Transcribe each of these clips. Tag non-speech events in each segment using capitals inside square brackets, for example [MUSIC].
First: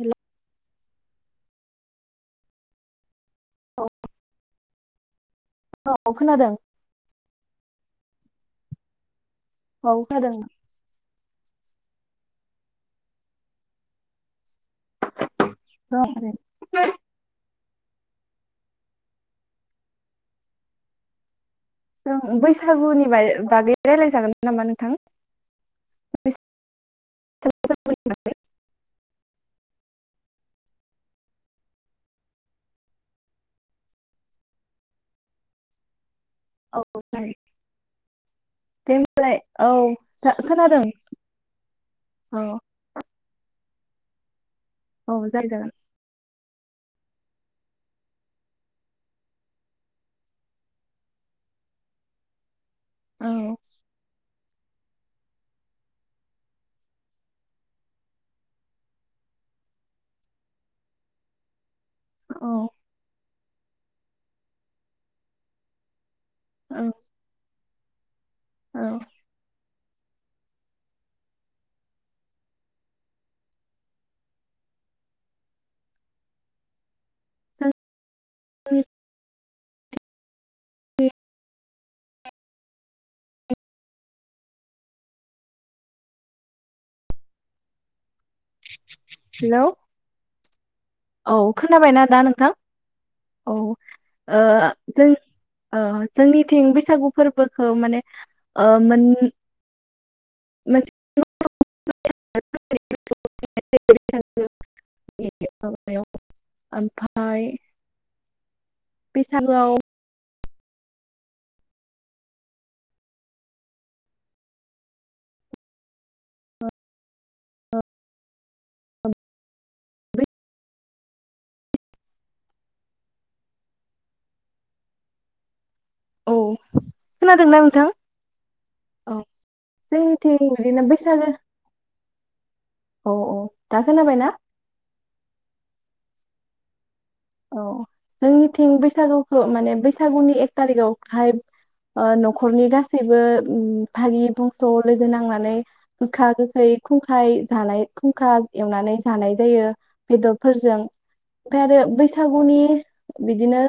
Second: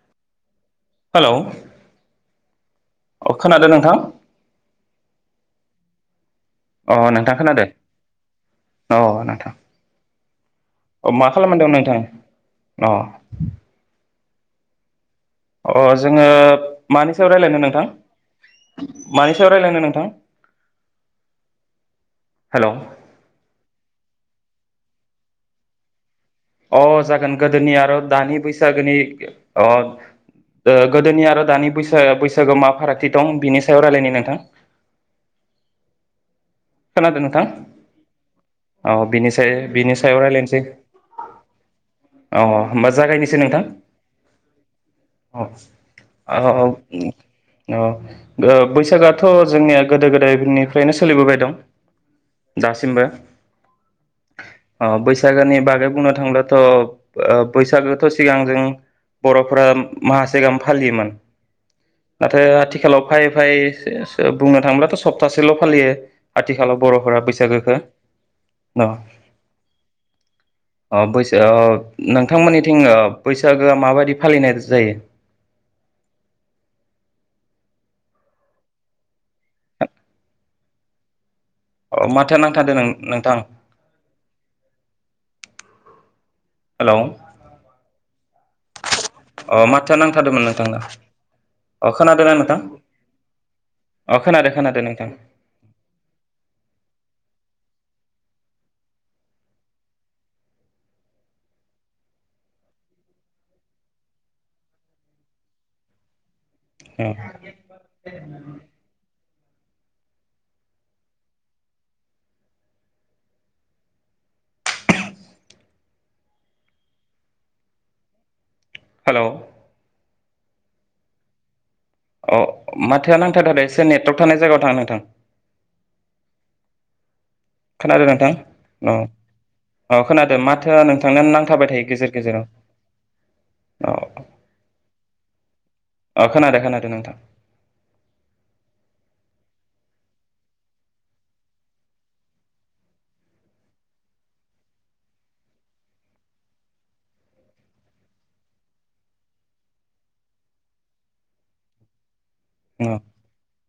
हेल' hello अ खोनादों औ नोंथां। औ खोनादों। अ नोंथां खोनादो औ नोंथां। औ खोनादों। अ मा खालामबाय दं नोंथां अ। अ दं जोङो ओरैनो। मानि सायाव रायलायनो नों नोंथां मानि सायाव रायलायनो नोंथां? जों हेलौ बैसागुनि बा बागै। रायलाय जागोन नामा नोंथां? अ जागोन गोदोनि आरो दानि बैसागोनि अ। ओ गोदोनि आरो दानि बैसा बैसागो मा फारागथि दं बिनि सायाव रायलायनि नोंथां। औ जागोन खोनादों नोंथां दे औ बिनि होमबालाय सा औ सायाव रायलायनोसै खोनादों औ होमबा जागायनो। सै नोंथां। औ जागाय जागोन। ओ ओ बैसागोआथ' जोंनिया गोदो गोदायनिफ्रायनो सोलिबोबाय दं। दासिमबो। औ अ बैसागोनि बागै बुंनो थांब्लाथ' बैसागोथ' सिगां जों बर'फोरा माहासेगाम फालियोमोन। नाथाय औ आथिखालाव फाइ ओमफ्राय सो सो बुंनो थाङोब्लाथ' सप्तासेल' फालियो। आथिखालाव औ बर'फोरा बैसागोखो। [INAUDIBLE] न औ अ बैसा ओ नोंथांमोननिथिं ओ बैसागोआ माबायदि फालिनाय जायो? [INAUDIBLE] [INAUDIBLE] अ माथोया नांथादों नोंथां हेल' हेलौ अ माथोया नांथादोंमोन नोंथांना औ अ खोनाबायना दा खोनादोंना नोंथां औ अ ओ खोनादों खोनादों नोंथां जों जोंनिथिं बैसागु फोरबो खौ ओ माने ओ मोन [INAUDIBLE] ओमफ्राय बैसागोआव हेल' अ माथोया नांथादों एसे नेटवर्क थानाय जायगायाव थां नोंथां। औ खोनादों नोंथां औ औ खोनादों जोंनिथिं माथो बिदिनो नोंथांना बैसागो नांथाबाय थायो गेजेर गेजेर औ औ दा औ खोनाबायना अ खोनादों खोनादों नोंथां औ जोंनिथिं बैसागुखौ माने बैसागुनि एक थारिखआवहाय ओ न'खरनि गासैबो भागि बंस' लोगो नांनानै गोखा गोखै खुंखाय जानाय खुंखा एवनानै जानाय जायो बेदरफोरजों ओमफ्राय आरो बैसा सागुनि औ बिदिनो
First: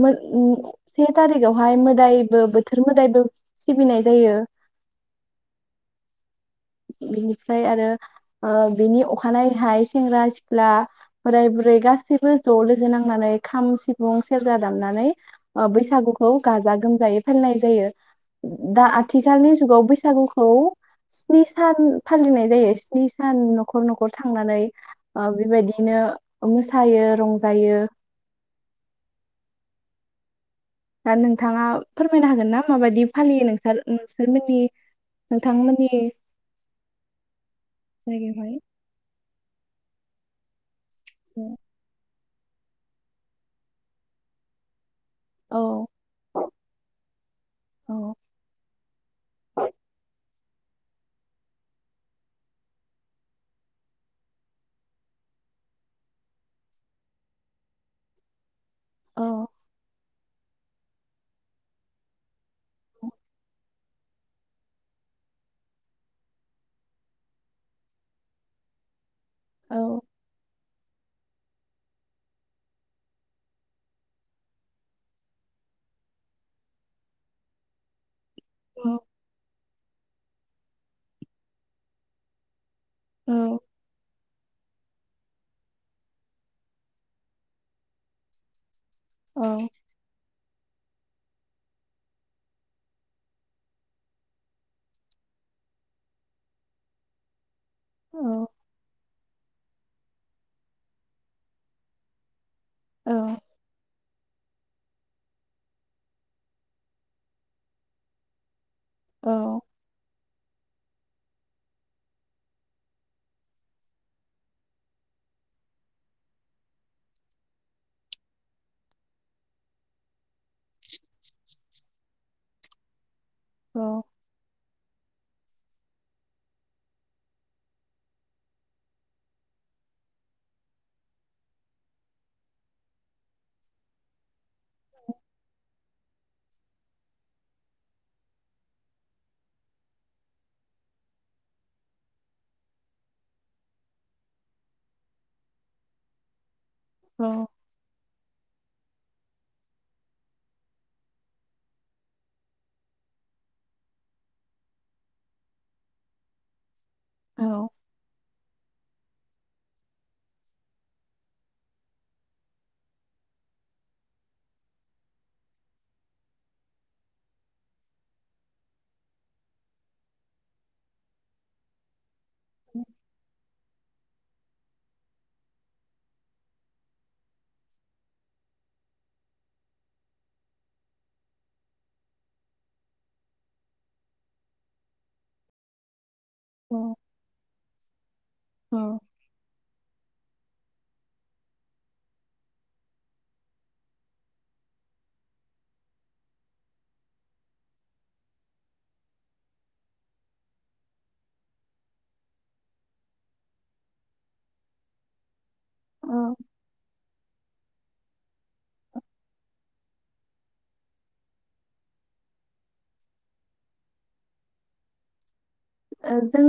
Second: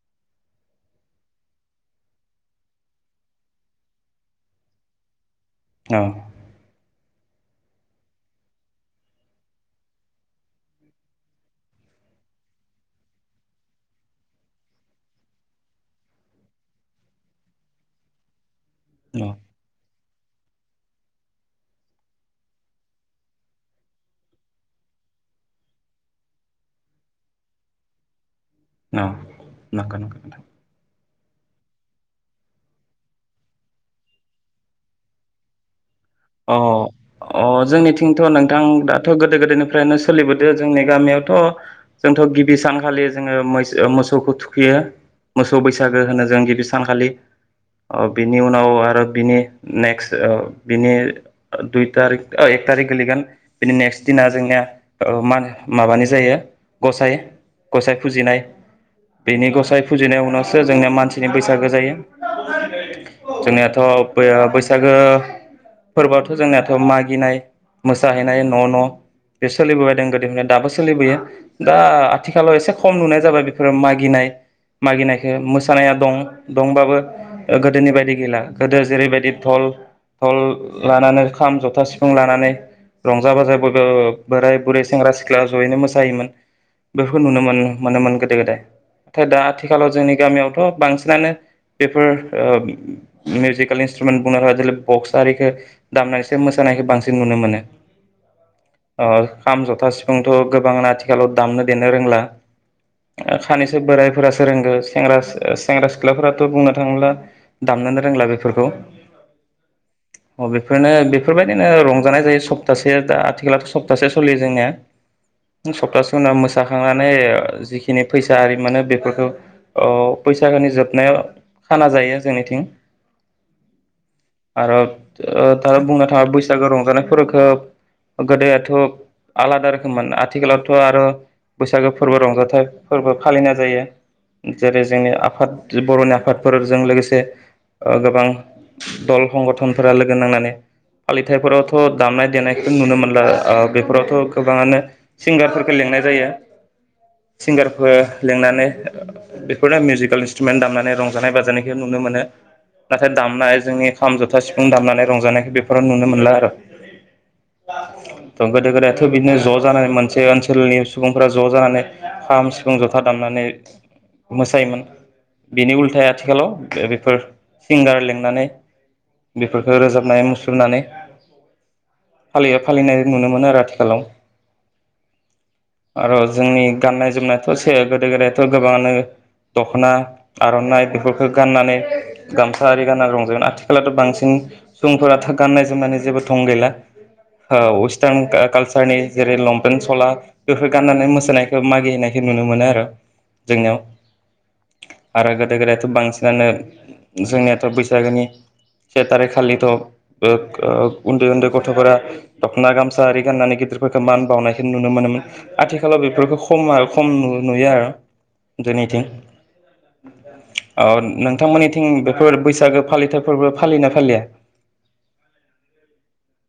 मोन ओ से थारिखावहाय मोदायबो बोथोर मोदायबो सिबिनाय जायो। औ बिनिफ्राय आरो ओ बिनि अखानायैहाय सेंग्रा सिख्ला बोराय बुरै गासैबो ज' लोगो नांनानै खाम सिफुं सेरजा दामनानै ओ बैसागुखौ गाजा गोमजायै फालिनाय जायो दा आथिखालनि जुगाव बैसागुखौ स्नि सान फालिनाय जायो स्नि सान न'खर न'खर थांनानै बेबायदिनो मोसायो रंजायो। औ नोंगौ नोंगौ नोंथां दा नोंथाङा फोरमायनो हागोन ना माबायदि फालियो नोंसोर नोंसोरमोननि नोंथांमोननि अ अ जोंनिथिंथ' जायगायावहाय नोंथां दाथ' गोदो गोदोय निफ्रायनो सोलिबोदों जोंनि गामियावथ' जोंथ' गिबि सानखालि जोङो मोस-मोसौखौ थुखैयो। मोसौ औ बैसागो होनो जों गिबि सानखालि औ बिनि ओ उनाव आरो बिनि ओ नेक्स्ट ओ बिनि ओ दुइ थारिख ओ एक थारिख गोलैगोन बिनि नेक्स्ट दिना जोंनिया ओ माबानाय जायो गसाइ गसाइ फुजिनाय बेनि गसाइ फुजिनाय उनाव सो जोंनिया मानसिनि बैसागो जायो। जोंनिया थ' बैसागो फोरबोआथ' जोंनियाथ' मागिनाय मोसाहैनाय न' न' बे औ सोलिबोदों गोदोनिफ्राय दाबो सलिबोयो। दा आथिखालाव एसे खम नुनाय जाबाय बेफोरो मागिनाय मागिनायखौ मोसानाया दं दंबाबो गोदोनि बायदि गैला। गोदो औ जेरैबायदि धल [UNINTELLIGIBLE] लानानै खाम, जथा, सिफुं लानानै रंजा बाजा औ बयबो बोराइ बुरै सेंग्रा सिख्ला ज'यैनो मोसायोमोन। बेफोरखौ नुनो मोनोमोन गोदो गोदाय। नाथाय दा औ आथिखालाव जोंनि गामियावथ' बांसिनानो बेफोर ओ मिउजिकेलनि [UNINTELLIGIBLE] [INAUDIBLE] बक्स आरिखौ दामनानैसो मोसानायखौ बांसिन नुनो मोनो। औ। अ खाम, जथा, सिफुंथ' गोबाङानो आथिखालाव दामनो देनो रोंला। औ खानैसो बोरायफोरासो रोंगो सेंग्रा ओ सेंग्रा सिख्लाफोराथ' बुंनो थाङोब्ला दामनोनो रोंला बेफोरखौ। औ। अ बेफोरनो बेफोरबायदिनो रंजानाय जायो सप्तासे दा आथिखालथ' सप्तासे सोलियो जोंनिया। सप्तासे उनाव मोसाखांनानै जिखिनि फैसा आरि मोनो बेफोरखौ औ बैसागुनि जोबनायाव खाना जायो जोंनिथिं। औ। आर' ओ थार बुंनो थाङोबा बैसागो रंजानाय फोरखो गोदोथ' आलादा रोखोममोन आथिखालावथ' आर' बैसागु फोरबो रंजाथाय फोरबो फालिनाय जायो जेरै जोंनि आफाद बर'नि आफादफोरजों लोगोसे ओ गोबां दल हंगथन। फोरा लोगो नांनानै फालिथाय फोरावथ' दामनाय देनायखो नुनो मोनला बेफोरावथ' गोबाङानो सिंगारफोरखो लिंनाय जायो। औ सिंगारफोर लिंनानै बेफोरनो मिउजिकेल इन्सट्रुमेन दामनानै रंजानाय बाजानायखौ नुनो मोनो। नाथाय दामनाय जोंनि खाम जथ सिफुं दामनानै रंजानायखौ बेफोराव नुनो मोनला आर'। औ गोदो गोदायाथ' बिदिनो ज' जानानै मोनसे ओनसोलनि सुबुंफ्रा ज' जानानै खाम, सिफुं, जथा दामनानै मोसायोमोन। बिनि उल्थाया आथिखालाव बेफोर सिंगार लिंनानै बेफोरखौ रोजाबनाय मुसुरनानै फालियो फालिनाय नुनो मोनो आरो आथिखालाव। [INAUDIBLE] आर' जोंनि गाननाय जोमनायाथ' से गोदो गोदायथ' गोबाङानो दख'ना आर'नाइ बेफोरखो गाननानै गामसा आरि गानना रंजायो आथि खालाथ' बांसिन सुबुंफोरा थ' गाननाय जोमनानै जोबोद थं गैला ओ वेस्टार्न का औ कालसारनि जेरै लंपेेन सला बेफोर गाननानै मोसानायखौ मागिहैनायखौ नुनो मोनो आर' जोंनियाव। आरो गोदो गोदायथ' बांसिनानो जोंनियाथ' बैसागोनि से तारिख खालिथ' ओ उन्दै उन्दै गथ'फोरा दख'ना गामसा आरि गाननानै गिदिरफोरखौ मान बावनायखौ नुनो मोनोमोन। आथिखालाव ओ, बेफोरखौ खमा खम नु नुयो आर' जोंनिथिं [INAUDIBLE] ओ नोंथांमोननिथिं बेफोर बैसागो फालिथाय फोरबो फालियोना फालिया? ओ जों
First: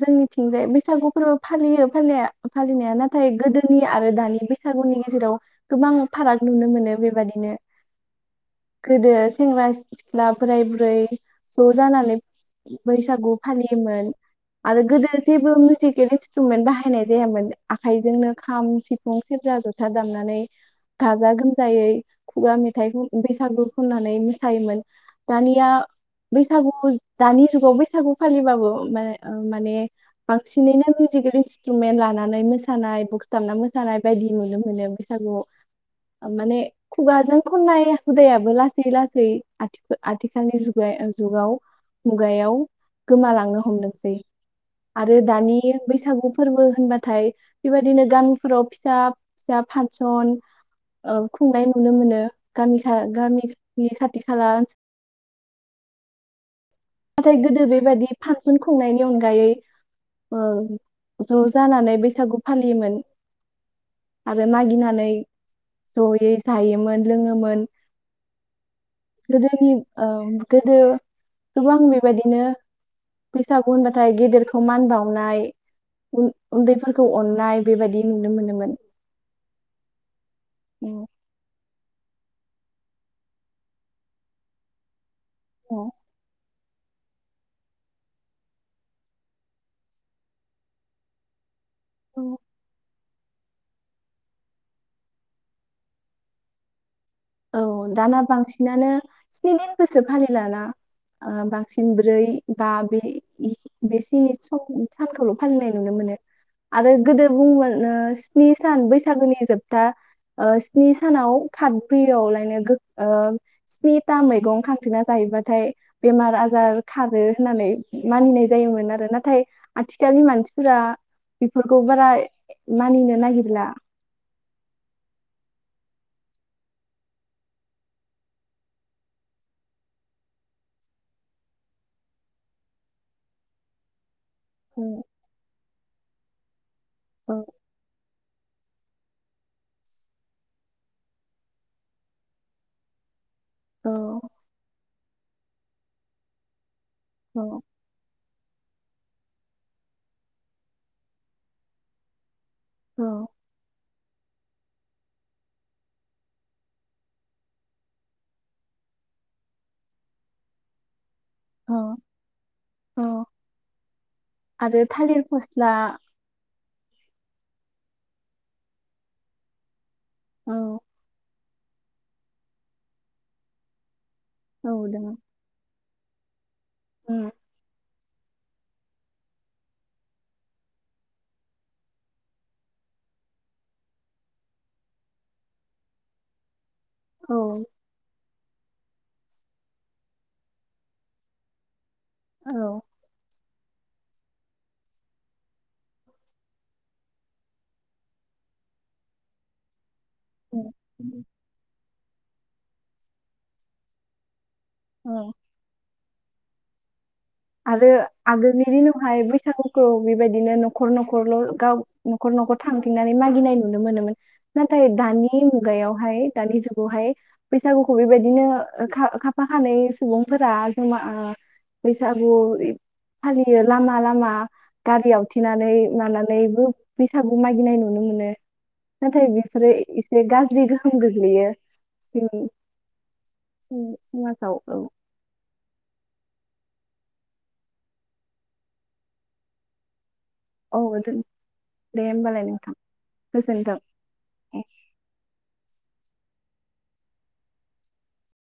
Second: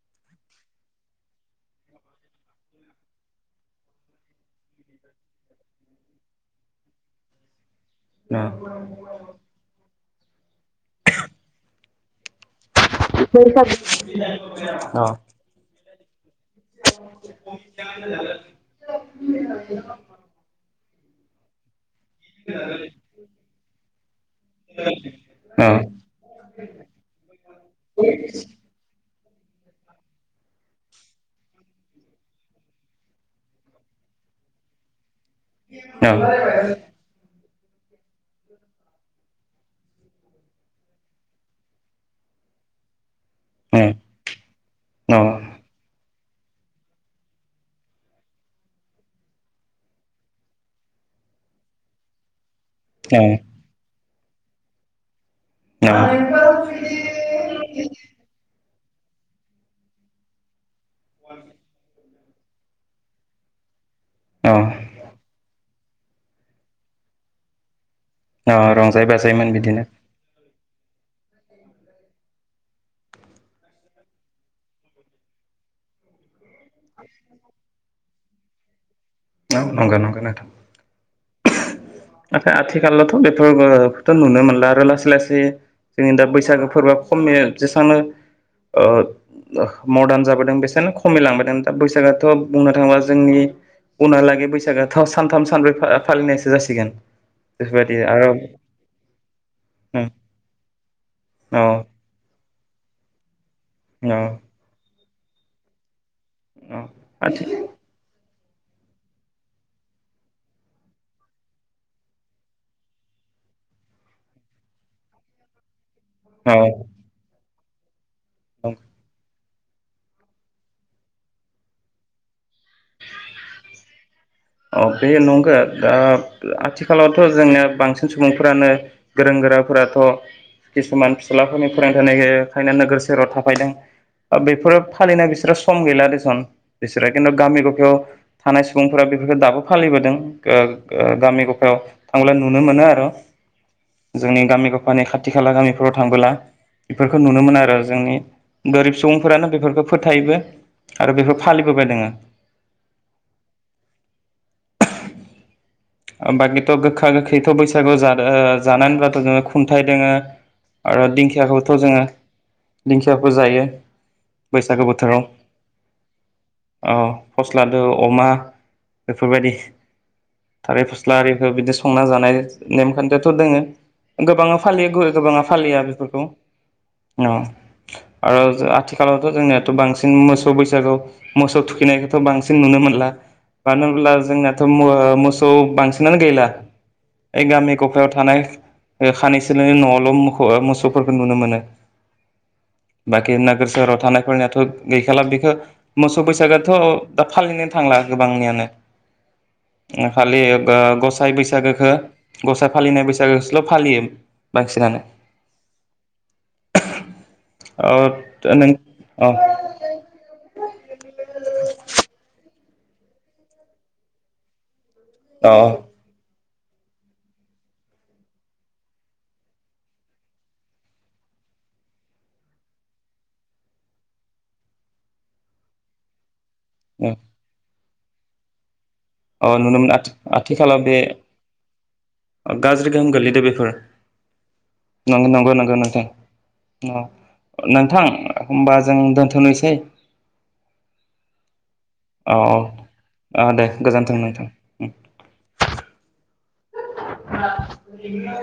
जोंनिथिंजाय बैसागु फोरबो फालियो फालिनाया फालिनाया नाथाय गोदोनि आरो दानि बैसागुनि गेजेराव गोबां फाराग नुनो मोनो बेबादिनो। अ गोदो सेंग्रा सिख्ला बोराय बुरै ज' जानानै बैसागु फालियोमोन आरो गोदो जेबो मिउजिक [UNINTELLIGIBLE] [UNINTELLIGIBLE] बाहायनाय जायामोन आखाइजोंनो खाम, सिफुं सेरजा, जथा दामनानै गाजा गोमजायै खुगा मेथाइखौ बैसागु खननानै मोस थायोमोन दानिया बैसागु दानि जुगाव बैसागु फालिबाबो माने ओ माने बांसिनैनो मिउजिकेलि सिट्रमेन्ट लानानै मोसानाय बक्स दाबना मोसानाय बायदि नुनो मोनो। सागु माने खुगाजों खननाय हुदायाबो लासै लासै आथि आथिखालनि जुगाव मुगायाव गोमालांनो हमदोंसै आरो दानि बैसागु फोरबो होनबाथाय बेबायदिनो गामिफोराव फिसा फिसा फासन ओ खुंनाय नुनो मोनो। गामि खा गामिनि खा दिखालास [UNINTELLIGIBLE] गोदो बेबायदि फांसन खुंनायनि अनगायै ओ ज' जानानै बेस बैसागु फालियोमोन। आरो मागिनानै जयै जायोमोन लोङोमोन। अ' रं गोदोनि ओं गोदो गोबां बेबायदिनो फैसागु होनबाथाय गेदेरखौ मान बावनाय उन उन्दैफोरखौ अननाय बेबायदि नुनो मोनोमोन। औ नंगो नंगो नोंथां। आ-आथिखालावथ' बेफोरथ' नुनो मोनला आरो लासै लासै जायो जोंनि दा बैसागु फोरबा खमनि जेसांनो ओ मरदान जाबोदों बेसेनो खमिलांबोदों। दा बैसागोआथ' उम, बुंनो थांङोबा‌ जोंनि उनहालागै बैसागोआथ' सानथाम सानब्रै फा-फालिनायसो जासिगोन। औ बेफोरबायदि दाना आरो औ बांसिनानो स्नि दिनबोसो फालिलाना ओ औ बांसिन ब्रै बा बे इ बेसिनि सम सानखौल' फालिनाय नुनो मोनो। औ आरो गोदो आथि बुंमोन ओ स्नि सान बैसागोनि जोबथा ओ स्नि सानाव थाद फ्रियावलायनो गो ओ स्निथा मैगं खांथेना जाहैबाथाय बेमार औ आजार खारो होननानै। मानिनाय औ जायोमोन आरो नाथाय। आथिखालनि मानसिफोरा बेफोरखौ बारा मानिनो नागिरला। औ बे नंगौ, ओ आथिखालावथ' जोंङो बांसिन सुबुंफोरानो गोरों-गोरा फोराथ' खिसुमान फिस्लाफोरनि फरायनो थानायखायनो नोगोर सहोराव थाफायदों। बेफोरो औ फालिना बिसोरो सम गैला दे थां। बिसोरा खिनु औ गामि ग'फायाव। थानाय सुबुंफोरा बे बेफोरखौ दाबो फालिबोदों गो गो गामि ग'फायाव थांब्ला नुनो मोनो आरो। औ जोंनि गामिखौ। माने खाथि खाला गामिफोराव थांबोला। बेफोरखौ नुनो मोनो आरो जोंनि। गोरिब सुबुंफोरानो बेफोरखौ फोथायोबो आरो बेफोर फालिबोबाय दोङो। औ। बाखिथ' गोखा गोखैथ' बैसागु जादो ओ जानानैब्लाथ' जोङो खुन्थाइ दोङो आरो दिंखि दिंखियाखौथ' औ जोङो औ दिंखियाखौ जायो आरो बैसागो थालिर बोथोराव। फस्ला औ फस्लादो अमा बेफोरबायदि। औ थारलिर फस्ला आरि। बिदि संना जानाय नेम-खान्थियाथ' दोङो। गोबाङा औ फालियो, दोङो गुबै-गोबाङा फालिया। फोरखौ। उम औ। आरो आथिखालावथ' जोंनियाथ' बांसिन मोसौ बैसागु, मोसौ थुखैनायखौथ' बांसिन नुनो मोनला मानो होनब्ला जोंनाथ' मो-मोसौ। स' बांसिनानो गैयला। औ ओय गामि ग'फायाव थानाय। खानै सोनिल' न' आवल' मोसौफोरखौ नुनो मोनो। औ बाखिना नोागोर सोहोराव थानायफोरनियाथ' गैखाला बेखौ मोसौ बैसागोआथ' दा फालिनो थांला गोबांनियानो ओ। फालियो ओ ग'साइ बैसागोखौ। ग'साई फालिनाय बैसागोसोल' फालियो। बांसिनानो। औ [INAUDIBLE] आरो अ आगोलनि नों दिनावहाय अ बैसागुखौ बेबायदिनो न'खर-न'खरल' गाव न'खर-न'खर। थांथिंनानै मागिनाय नुनो मोनोमोन। नाथाय दानि अ मुगायावहाय। दानि जुगावहाय बैसागुखौ बेबायदिनो खाफा खानै खासुबुंफोरा जा गागु फालियो लामा लामा गारि आवथेनानै लानानै बैसागु मानिनाय नु नुनो मोनो। नाथाय अ बेफोरो नुनो मोन आथि एसे गाज्रि आथिखालाव बे गोहोम गोग्लैयो जोंनि ओ गाज्रि गोहोम गोगलैदो बेफोर समाजाव औ नंगौ नंगौ नंगौ नोंथां। औ नोंथां ओमबा जों दोनथनोसै औ दोन दे औ होमबालाय नोंथां औ दे गोजोनथों। गोजोन्थों नोंथां। [UNINTELLIGIBLE]